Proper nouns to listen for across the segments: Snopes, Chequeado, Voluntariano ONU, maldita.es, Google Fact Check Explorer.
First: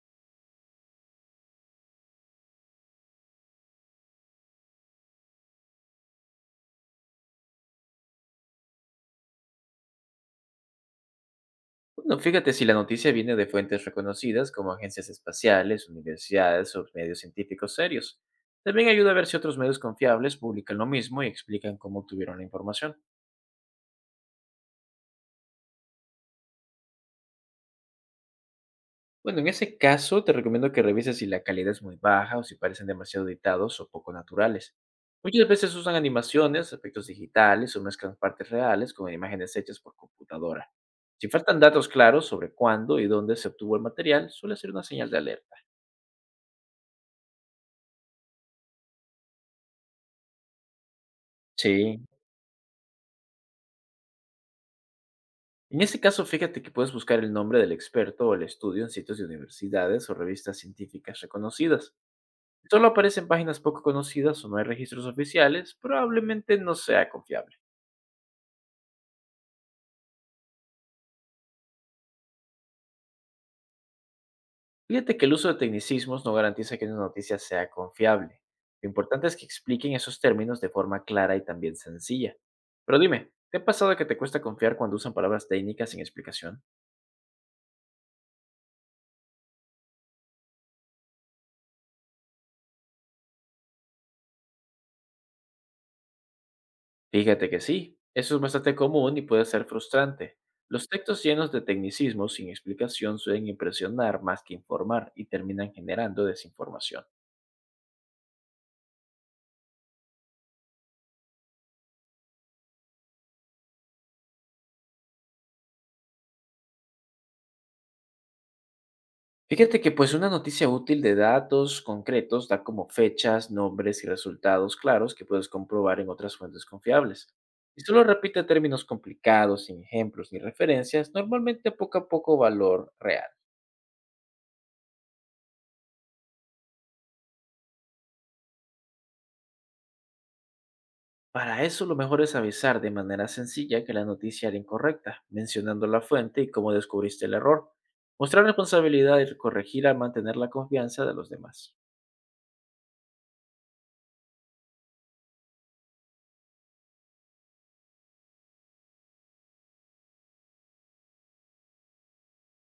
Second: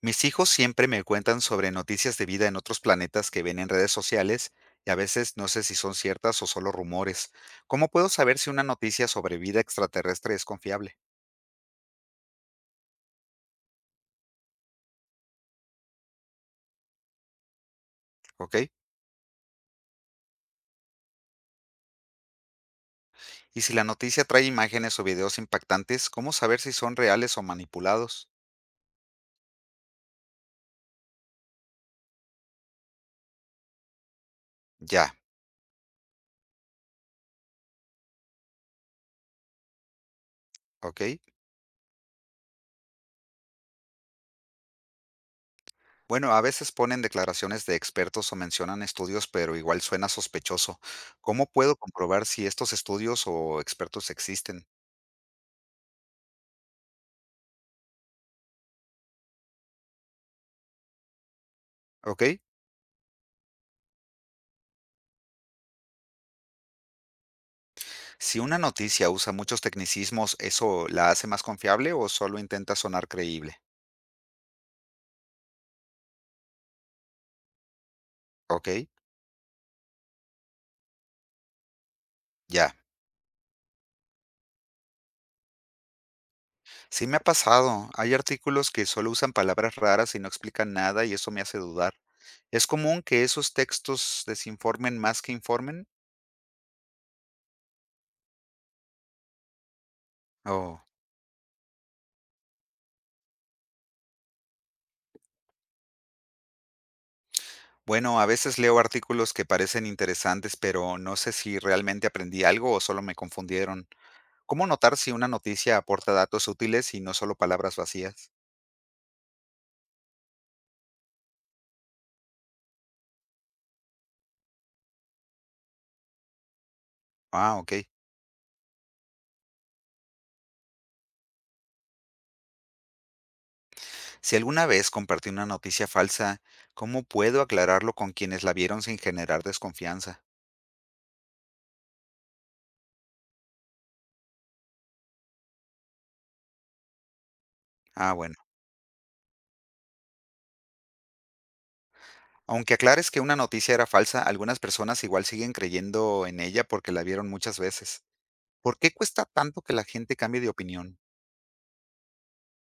Mis hijos siempre me cuentan sobre noticias de vida en otros planetas que ven en redes sociales y a veces no sé si son ciertas o solo rumores. ¿Cómo puedo saber si una noticia sobre vida extraterrestre es confiable? Bueno, fíjate si la noticia viene de fuentes reconocidas como agencias espaciales, universidades o medios científicos serios. ¿Ok? También ayuda a ver si otros medios confiables publican lo mismo y explican cómo obtuvieron la información. Y si la noticia trae imágenes o videos impactantes, ¿cómo saber si son reales o manipulados? Bueno, en ese caso te recomiendo que revises si la calidad es muy baja o si parecen demasiado editados o poco naturales. Ya, Muchas veces usan animaciones, efectos digitales o mezclan partes reales con imágenes hechas por computadora. ¿ok? Si faltan datos claros sobre cuándo y dónde se obtuvo el material, suele ser una señal de alerta. Bueno, a veces ponen declaraciones de expertos o mencionan estudios, pero igual suena sospechoso. ¿Cómo puedo Sí, comprobar si estos estudios o expertos existen? en ese caso, fíjate que puedes buscar el nombre del experto o el estudio en sitios de universidades o revistas científicas reconocidas. ¿Ok? Si solo aparecen páginas poco conocidas o no hay registros oficiales, probablemente no sea confiable. Si una noticia usa muchos tecnicismos, ¿eso la hace más confiable o solo intenta sonar creíble? Fíjate que el uso de tecnicismos no garantiza que una noticia sea confiable. Ok, Lo importante es que expliquen esos términos de forma clara y también sencilla. ya. Pero dime, ¿te ha pasado que te cuesta confiar cuando usan palabras técnicas sin explicación? Sí me ha pasado. Hay artículos que solo usan palabras raras y no explican nada y eso me hace dudar. ¿Es común que esos textos desinformen más que informen? Fíjate que sí, eso es bastante común y puede ser frustrante. Oh. Los textos llenos de tecnicismos sin explicación suelen impresionar más que informar y terminan generando desinformación. Bueno, a veces leo artículos que parecen interesantes, pero no sé si realmente aprendí algo o solo me confundieron. ¿Cómo notar si una noticia aporta datos útiles y no solo palabras vacías? Fíjate que pues una noticia útil de datos concretos da como fechas, nombres y resultados claros que puedes comprobar en otras fuentes confiables. Ah, ok. Si solo repite términos complicados, sin ejemplos ni referencias, normalmente poco a poco valor real. Si alguna vez compartí una noticia falsa, ¿cómo puedo aclararlo con quienes la vieron sin generar desconfianza? Para eso lo mejor es avisar de manera sencilla que la noticia era incorrecta, mencionando la fuente y cómo descubriste el error. Ah, bueno. Mostrar responsabilidad y corregir al mantener la confianza de los demás. Aunque aclares que una noticia era falsa, algunas personas igual siguen creyendo en ella porque la vieron muchas veces. ¿Por qué cuesta tanto que la gente cambie de opinión?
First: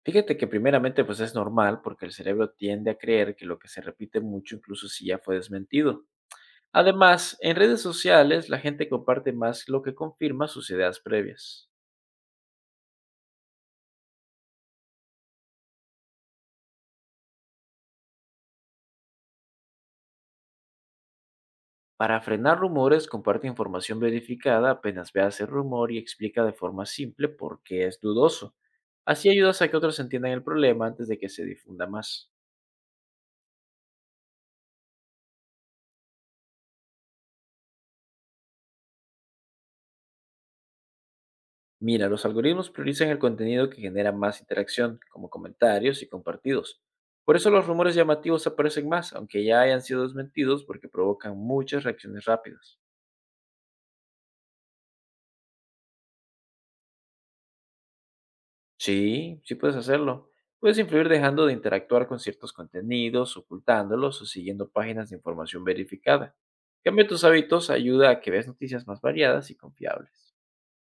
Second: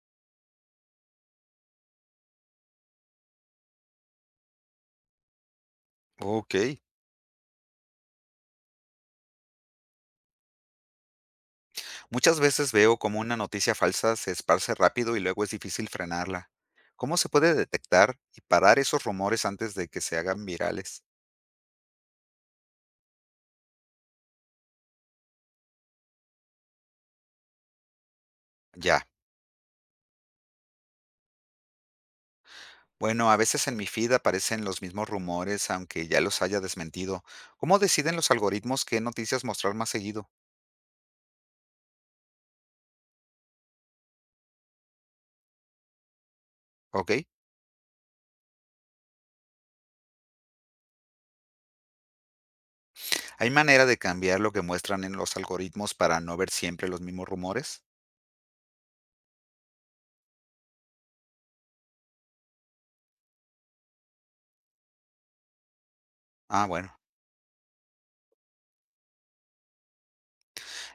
Fíjate que primeramente pues es normal porque el cerebro tiende a creer que lo que se repite mucho incluso si ya fue desmentido. Ok. Además, en redes sociales la gente comparte más lo que confirma sus ideas previas. Muchas veces veo como una noticia falsa se esparce rápido y luego es difícil frenarla. ¿Cómo se puede detectar y parar esos rumores antes de que se hagan virales? Para frenar rumores, comparte información verificada apenas veas el rumor y explica de forma simple por qué es dudoso. Ya. Así ayudas a que otros entiendan el problema antes de que se difunda más. Bueno, a veces en mi feed aparecen los mismos rumores, aunque ya los haya desmentido. ¿Cómo deciden los algoritmos qué noticias mostrar más seguido? Mira, los algoritmos priorizan el contenido que genera más interacción, como comentarios y compartidos. ¿Ok? Por eso los rumores llamativos aparecen más, aunque ya hayan sido desmentidos porque provocan muchas reacciones rápidas. ¿Hay manera de cambiar lo que muestran en los algoritmos para no ver siempre los mismos rumores? Sí, sí puedes hacerlo. Puedes influir dejando de interactuar con ciertos contenidos, ocultándolos o siguiendo páginas de información verificada. Ah, bueno. Cambia tus hábitos ayuda a que veas noticias más variadas y confiables.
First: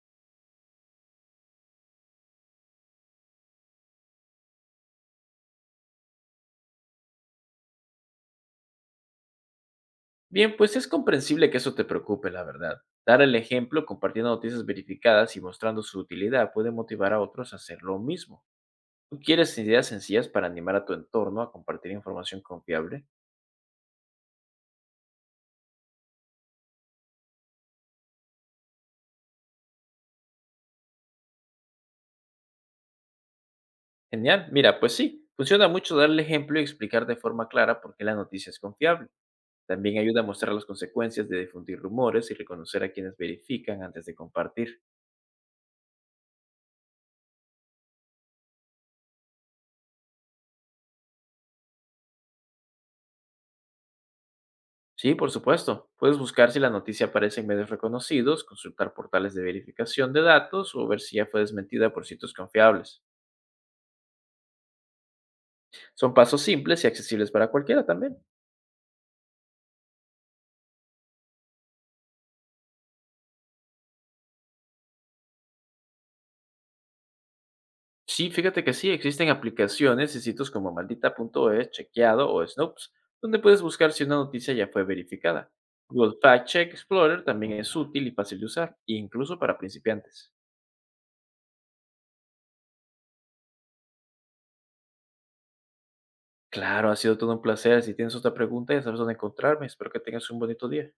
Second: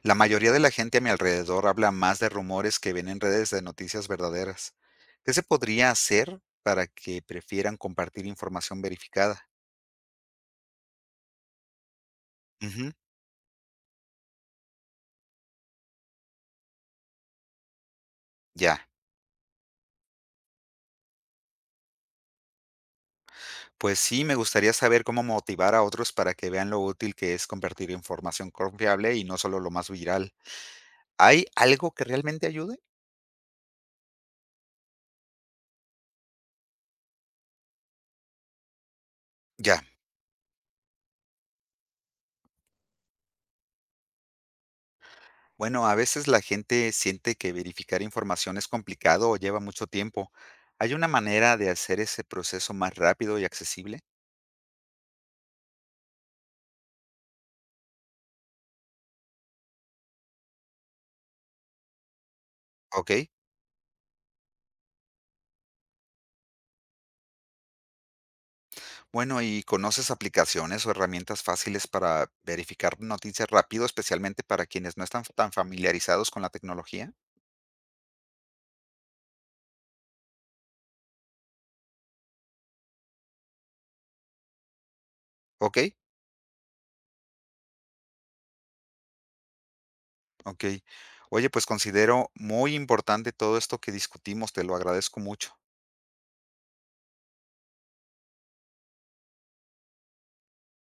La mayoría de la gente a mi alrededor habla más de rumores que ven en redes de noticias verdaderas. ¿Qué se podría hacer para que prefieran compartir información verificada? Bien, pues es comprensible que eso te preocupe, la verdad. Ujú, Dar el ejemplo compartiendo noticias verificadas y mostrando su utilidad puede motivar a otros a hacer lo mismo. ya. ¿Tú quieres ideas sencillas para animar a tu entorno a compartir información confiable? Pues sí, me gustaría saber cómo motivar a otros para que vean lo útil que es compartir información confiable y no solo lo más viral. ¿Hay algo que realmente ayude? Genial, mira, pues sí, funciona mucho dar el ejemplo y explicar de forma clara por qué la noticia es confiable. Ya. También ayuda a mostrar las consecuencias de difundir rumores y reconocer a quienes verifican antes de compartir. Bueno, a veces la gente siente que verificar información es complicado o lleva mucho tiempo. ¿Hay una manera de hacer ese proceso más rápido y accesible? Sí, por supuesto. Puedes buscar si la noticia aparece en medios reconocidos, consultar portales de verificación de datos o ver si ya fue desmentida por sitios confiables. Ok. Son pasos simples y accesibles para cualquiera también. Bueno, ¿y conoces aplicaciones o herramientas fáciles para verificar noticias rápido, especialmente para quienes no están tan familiarizados con la tecnología? Sí, fíjate que sí, existen aplicaciones y sitios como maldita.es, Chequeado o Snopes, donde puedes buscar si una noticia ya fue verificada. Ok. Google Fact Check Explorer también es útil y fácil de usar, incluso para principiantes. Okey. Oye, pues, considero muy importante todo esto que discutimos, te lo agradezco mucho. Claro, ha sido todo un placer. Si tienes otra pregunta, ya sabes dónde encontrarme. Espero que tengas un bonito día.